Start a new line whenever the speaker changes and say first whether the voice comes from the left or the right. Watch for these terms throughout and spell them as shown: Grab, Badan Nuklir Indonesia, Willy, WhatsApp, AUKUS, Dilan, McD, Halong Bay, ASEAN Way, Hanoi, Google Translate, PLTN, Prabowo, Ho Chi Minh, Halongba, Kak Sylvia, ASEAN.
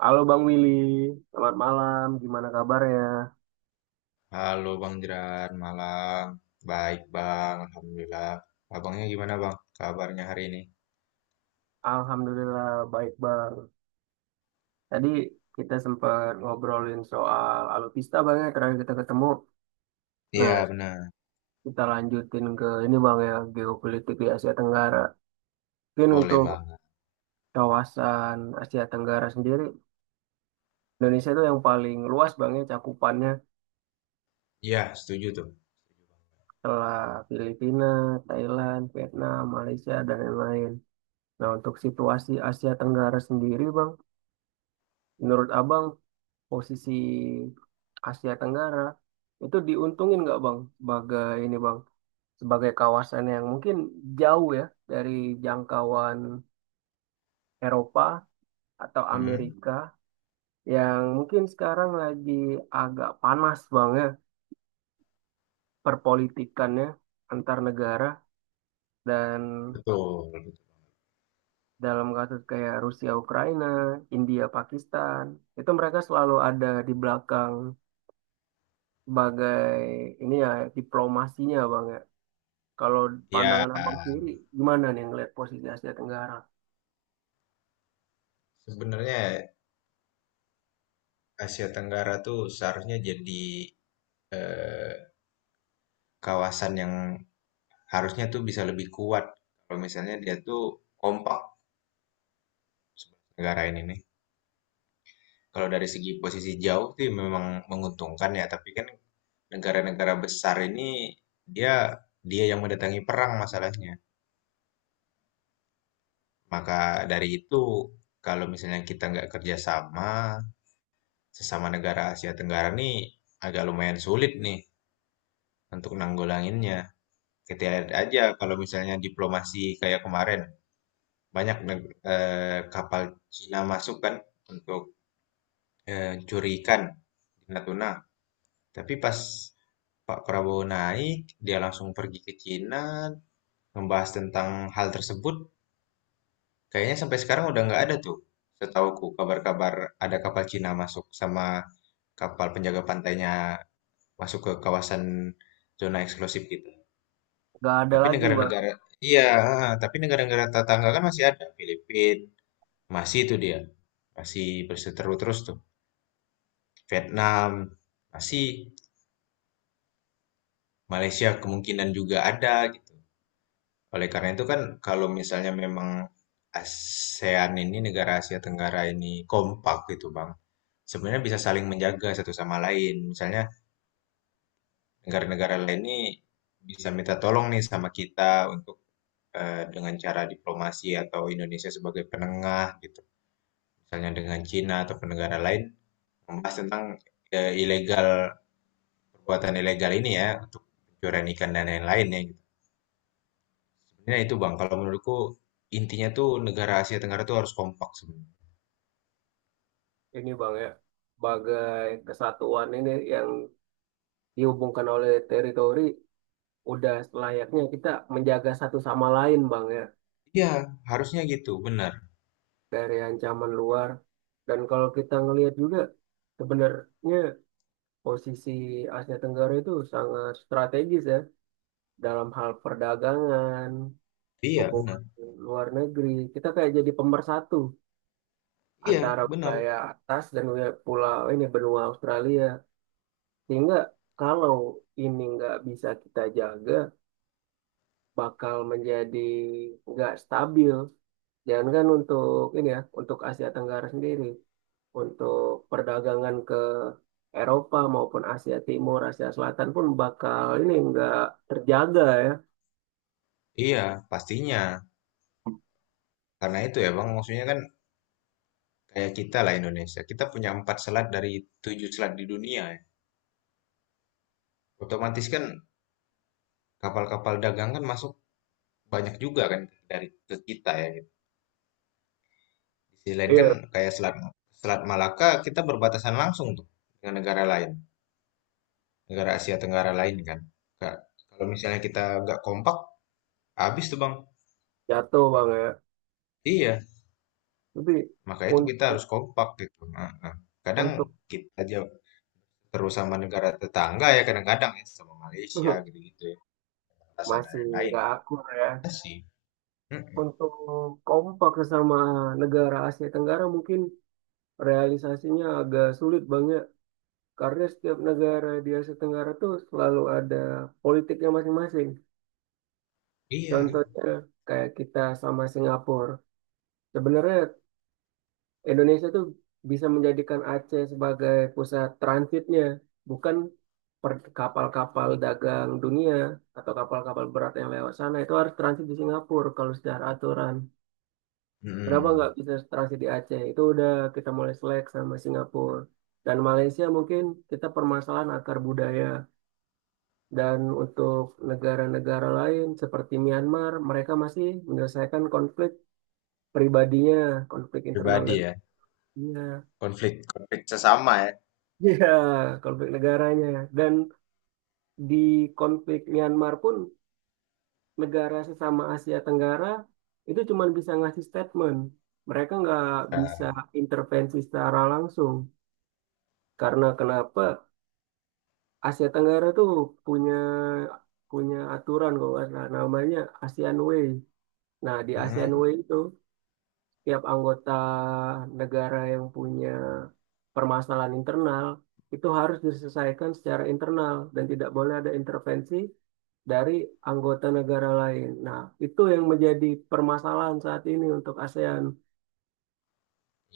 right: Halo Bang Willy, selamat malam. Gimana kabarnya?
left: Halo Bang Jeran, malam. Baik Bang, Alhamdulillah. Abangnya gimana Bang? Kabarnya hari ini?
right: Alhamdulillah baik Bang. Tadi kita sempat ngobrolin soal alutsista Bang ya, terakhir kita ketemu. Nah,
left: Iya benar,
right: kita lanjutin ke ini Bang ya, geopolitik di Asia Tenggara. Mungkin
left: boleh
right: untuk
left: banget.
right: kawasan Asia Tenggara sendiri, Indonesia itu yang paling luas Bang ya cakupannya
left: Iya, setuju tuh.
right: setelah Filipina, Thailand, Vietnam, Malaysia, dan lain-lain. Nah, untuk situasi Asia Tenggara sendiri Bang, menurut Abang posisi Asia Tenggara itu diuntungin nggak Bang sebagai ini Bang sebagai kawasan yang mungkin jauh ya dari jangkauan Eropa atau
left: Hmm,
right: Amerika yang mungkin sekarang lagi agak panas Bang ya perpolitikannya antar negara dan
left: betul.
right: dalam kasus kayak Rusia Ukraina, India Pakistan itu mereka selalu ada di belakang sebagai ini ya diplomasinya Bang ya. Kalau
left: Iya,
right: pandangan abang sendiri, gimana nih ngelihat posisi Asia Tenggara?
left: sebenarnya Asia Tenggara tuh seharusnya jadi eh, kawasan yang harusnya tuh bisa lebih kuat. Kalau misalnya dia tuh kompak negara ini nih. Kalau dari segi posisi jauh sih memang menguntungkan ya, tapi kan negara-negara besar ini dia dia yang mendatangi perang masalahnya. Maka dari itu, kalau misalnya kita nggak kerjasama sesama negara Asia Tenggara nih agak lumayan sulit nih untuk nanggulanginnya. Kita lihat aja kalau misalnya diplomasi kayak kemarin banyak kapal Cina masuk kan untuk curi ikan di Natuna. Tapi pas Pak Prabowo naik, dia langsung pergi ke Cina, membahas tentang hal tersebut. Kayaknya sampai sekarang udah nggak ada tuh. Setauku kabar-kabar ada kapal Cina masuk sama kapal penjaga pantainya masuk ke kawasan zona eksklusif gitu.
right: Gak ada
left: Tapi
right: lagi bang,
left: negara-negara, iya, tapi negara-negara tetangga kan masih ada. Filipina, masih itu dia. Masih berseteru terus tuh. Vietnam, masih. Malaysia kemungkinan juga ada gitu. Oleh karena itu kan kalau misalnya memang ASEAN ini negara Asia Tenggara ini kompak gitu Bang. Sebenarnya bisa saling menjaga satu sama lain. Misalnya negara-negara lain ini bisa minta tolong nih sama kita untuk dengan cara diplomasi atau Indonesia sebagai penengah gitu. Misalnya dengan Cina atau negara lain membahas tentang ilegal perbuatan ilegal ini ya untuk pencurian ikan dan lain-lain ya gitu. Sebenarnya itu Bang kalau menurutku intinya tuh negara Asia Tenggara tuh harus kompak sebenarnya.
right: ini bang ya, bagai kesatuan ini yang dihubungkan oleh teritori, udah selayaknya kita menjaga satu sama lain bang ya,
left: Iya, harusnya gitu, benar.
right: dari ancaman luar. Dan kalau kita ngelihat juga, sebenarnya posisi Asia Tenggara itu sangat strategis ya, dalam hal perdagangan,
left: Iya,
right: hubungan
left: benar.
right: luar negeri, kita kayak jadi pemersatu
left: Iya,
right: antara
left: benar.
right: wilayah atas dan wilayah pulau ini benua Australia. Sehingga kalau ini nggak bisa kita jaga, bakal menjadi nggak stabil. Jangankan untuk ini ya, untuk Asia Tenggara sendiri, untuk perdagangan ke Eropa maupun Asia Timur, Asia Selatan pun bakal ini nggak terjaga ya.
left: Iya, pastinya. Karena itu ya, Bang, maksudnya kan kayak kita lah Indonesia. Kita punya empat selat dari tujuh selat di dunia ya. Otomatis kan kapal-kapal dagang kan masuk banyak juga kan dari ke kita ya. Gitu. Di sisi lain kan
right: Iya,
left: kayak selat Selat Malaka kita berbatasan langsung tuh dengan negara lain, negara Asia Tenggara lain kan. Ka- Kalau misalnya kita nggak kompak, habis tuh, Bang.
right: jatuh bang ya.
left: Iya,
right: Tapi
left: maka itu kita
right: untuk
left: harus kompak gitu. Heeh. Kadang
right: untuk
left: kita aja terus sama negara tetangga ya kadang-kadang ya sama Malaysia gitu-gitu ya. Alasan dan
right: masih
left: lain-lain.
right: nggak akur ya.
left: Iya sih. Mm-mm.
right: Untuk kompak sama negara Asia Tenggara mungkin realisasinya agak sulit banget karena setiap negara di Asia Tenggara tuh selalu ada politiknya masing-masing.
left: Iya.
right: Contohnya kayak kita sama Singapura. Sebenarnya Indonesia tuh bisa menjadikan Aceh sebagai pusat transitnya, bukan kapal-kapal dagang dunia atau kapal-kapal berat yang lewat sana itu harus transit di Singapura kalau secara aturan. Kenapa nggak
left: Mm-mm.
right: bisa transit di Aceh? Itu udah kita mulai selek sama Singapura. Dan Malaysia mungkin kita permasalahan akar budaya. Dan untuk negara-negara lain seperti Myanmar, mereka masih menyelesaikan konflik pribadinya, konflik internal
left: Pribadi ya.
right: negaranya.
left: Konflik konflik sesama ya.
right: Ya, konflik negaranya. Dan di konflik Myanmar pun negara sesama Asia Tenggara itu cuma bisa ngasih statement. Mereka nggak bisa
left: Nah,
right: intervensi secara langsung. Karena kenapa? Asia Tenggara tuh punya punya aturan kalau nggak salah namanya ASEAN Way. Nah, di ASEAN
left: mm-mm.
right: Way itu setiap anggota negara yang punya permasalahan internal itu harus diselesaikan secara internal dan tidak boleh ada intervensi dari anggota negara lain. Nah, itu yang menjadi permasalahan saat ini untuk ASEAN.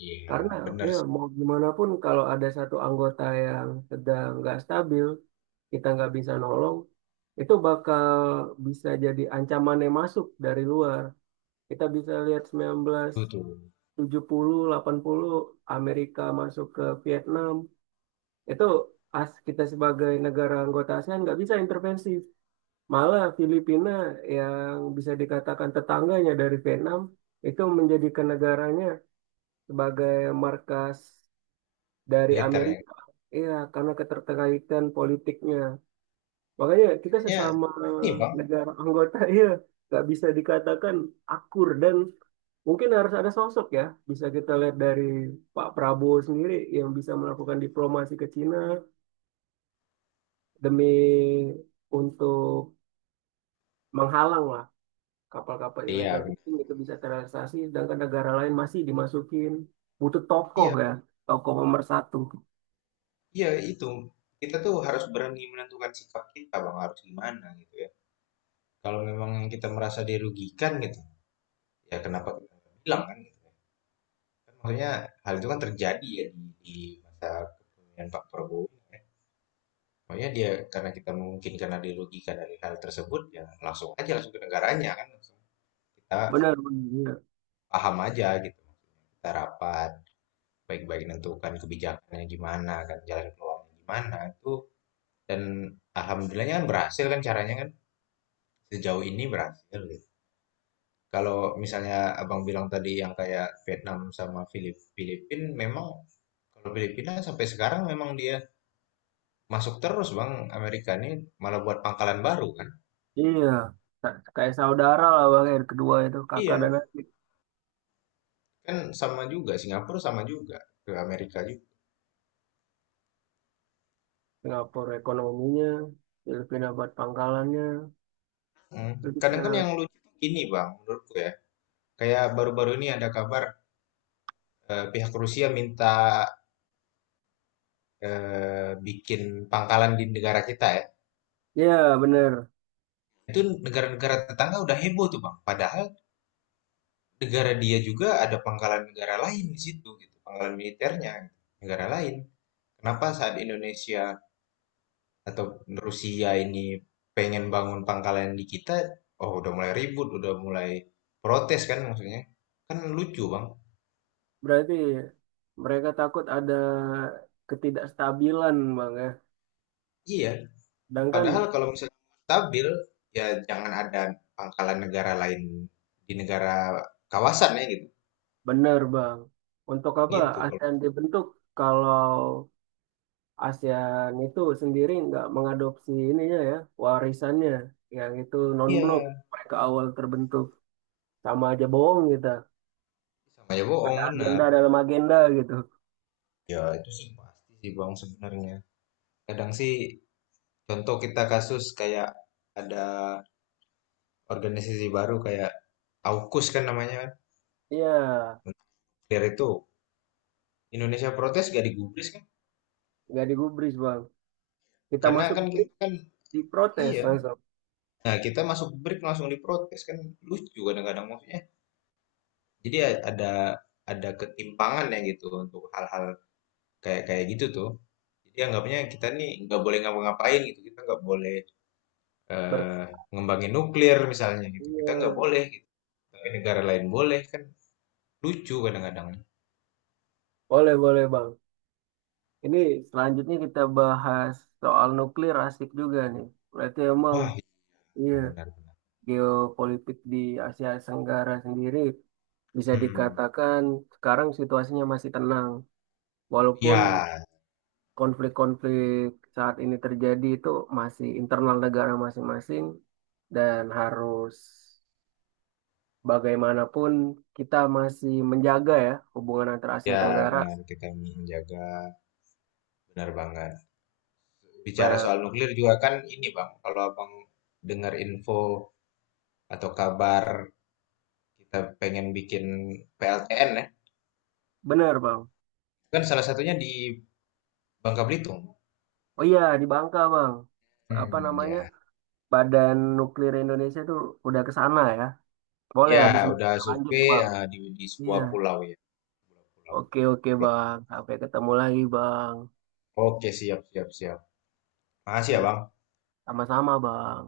left: Iya,
right: Karena
left: benar
right: ya
left: sih.
right: mau gimana pun kalau ada satu anggota yang sedang nggak stabil, kita nggak bisa nolong, itu bakal bisa jadi ancaman yang masuk dari luar. Kita bisa lihat
left: Itu tuh
right: 1970, 80 Amerika masuk ke Vietnam, itu as kita sebagai negara anggota ASEAN nggak bisa intervensi. Malah Filipina yang bisa dikatakan tetangganya dari Vietnam itu menjadikan negaranya sebagai markas dari
left: militer yang
right: Amerika. Iya, karena keterkaitan politiknya. Makanya kita
left: kayaknya
right: sesama
left: ini Bang.
right: negara anggota, iya, nggak bisa dikatakan akur dan mungkin harus ada sosok ya. Bisa kita lihat dari Pak Prabowo sendiri yang bisa melakukan diplomasi ke Cina demi untuk menghalang lah kapal-kapal
left: Iya,
right: ilegal
left: benar.
right: penting itu bisa terrealisasi, sedangkan negara lain masih dimasukin. Butuh tokoh
left: Iya,
right: ya, tokoh pemersatu.
left: iya itu. Kita tuh harus berani menentukan sikap kita Bang harus gimana gitu ya. Kalau memang yang kita merasa dirugikan gitu, ya kenapa kita nggak bilang kan gitu ya. Kan maksudnya hal itu kan terjadi ya di masa kepemimpinan Pak Prabowo ya. Makanya dia karena kita mungkin karena dilogika dari hal tersebut ya langsung aja langsung ke negaranya kan langsung kita
right: Benar, benar. Iya.
left: paham aja gitu. Kita rapat baik-baik menentukan kebijakannya gimana kan jalan keluarnya gimana itu dan alhamdulillahnya kan berhasil kan caranya kan sejauh ini berhasil gitu. Kalau misalnya abang bilang tadi yang kayak Vietnam sama Filipin memang. Kalau Filipina sampai sekarang memang dia masuk terus Bang. Amerika ini malah buat pangkalan baru kan.
right: Iya, kayak saudara lah bang yang kedua itu kakak dan
left: Iya,
right: adik.
left: kan sama juga Singapura sama juga ke Amerika juga.
right: Singapura ekonominya, Filipina buat pangkalannya.
left: Hmm. Kadang kan
right: Filipina,
left: yang lucu ini Bang menurutku ya. Kayak baru-baru ini ada kabar pihak Rusia minta bikin pangkalan di negara kita ya.
right: ya bener.
left: Itu negara-negara tetangga udah heboh tuh Bang. Padahal negara dia juga ada pangkalan negara lain di situ gitu, pangkalan militernya gitu, negara lain. Kenapa saat Indonesia atau Rusia ini pengen bangun pangkalan di kita, oh udah mulai ribut, udah mulai protes kan maksudnya. Kan lucu bang.
right: Berarti mereka takut ada ketidakstabilan bang ya.
left: Iya, padahal
right: Sedangkan
left: kalau misalnya mau stabil, ya jangan ada pangkalan negara lain di negara kawasannya gitu.
right: bener bang, untuk apa
left: Gitu kalau
right: ASEAN dibentuk kalau ASEAN itu sendiri nggak mengadopsi ininya ya, warisannya yang itu non-blok
left: iya
right: mereka awal terbentuk sama aja bohong kita.
left: sama aja
right: Ada
left: bohong bener.
right: agenda dalam agenda gitu.
left: Ya itu sih pasti sih bang sebenarnya. Kadang sih contoh kita kasus kayak ada organisasi baru kayak AUKUS kan namanya.
right: Iya,
left: Dari itu Indonesia protes gak digubris kan?
right: nggak digubris bang. Kita
left: Karena
right: masuk
left: kan
right: gubris,
left: kita kan
right: diprotes
left: iya.
right: langsung.
left: Nah, kita masuk break langsung diprotes kan lucu kadang-kadang maksudnya. Jadi ya ada ketimpangan ya gitu untuk hal-hal kayak kayak gitu tuh. Jadi anggapnya kita nih nggak boleh ngapa-ngapain gitu. Kita nggak boleh
right: Ber-
left: eh, ngembangin nuklir misalnya gitu. Kita nggak
right: iya,
left: boleh gitu. Tapi negara lain boleh kan lucu kadang-kadang.
right: boleh boleh bang. Ini selanjutnya kita bahas soal nuklir asik juga nih. Berarti emang
left: Wah, iya,
right: iya
left: benar-benar.
right: geopolitik di Asia Tenggara sendiri bisa
left: Hmm.
right: dikatakan sekarang situasinya masih tenang. Walaupun
left: Ya,
right: konflik-konflik saat ini terjadi itu masih internal negara masing-masing dan harus bagaimanapun kita masih menjaga ya hubungan antara Asia
left: ya
right: Tenggara.
left: benar kita menjaga benar banget. Bicara
right: Pe-
left: soal nuklir juga kan ini Bang, kalau Abang dengar info atau kabar kita pengen bikin PLTN ya,
right: Benar, Bang.
left: kan salah satunya di Bangka Belitung.
right: Oh iya, di Bangka, Bang. Apa
left: Hmm,
right: namanya?
left: ya.
right: Badan Nuklir Indonesia itu udah ke sana ya. Boleh
left: Ya,
right: habis ini
left: udah
right: kita lanjut,
left: survei
right: Bang.
left: di
right: Iya.
left: sebuah pulau ya. Pulau, pulau,
right: Oke, oke,
left: pulau.
right: Bang. Sampai ketemu lagi, Bang.
left: Oke, siap, siap, siap. Makasih
right: Oke,
left: ya Bang.
right: sama-sama, Bang.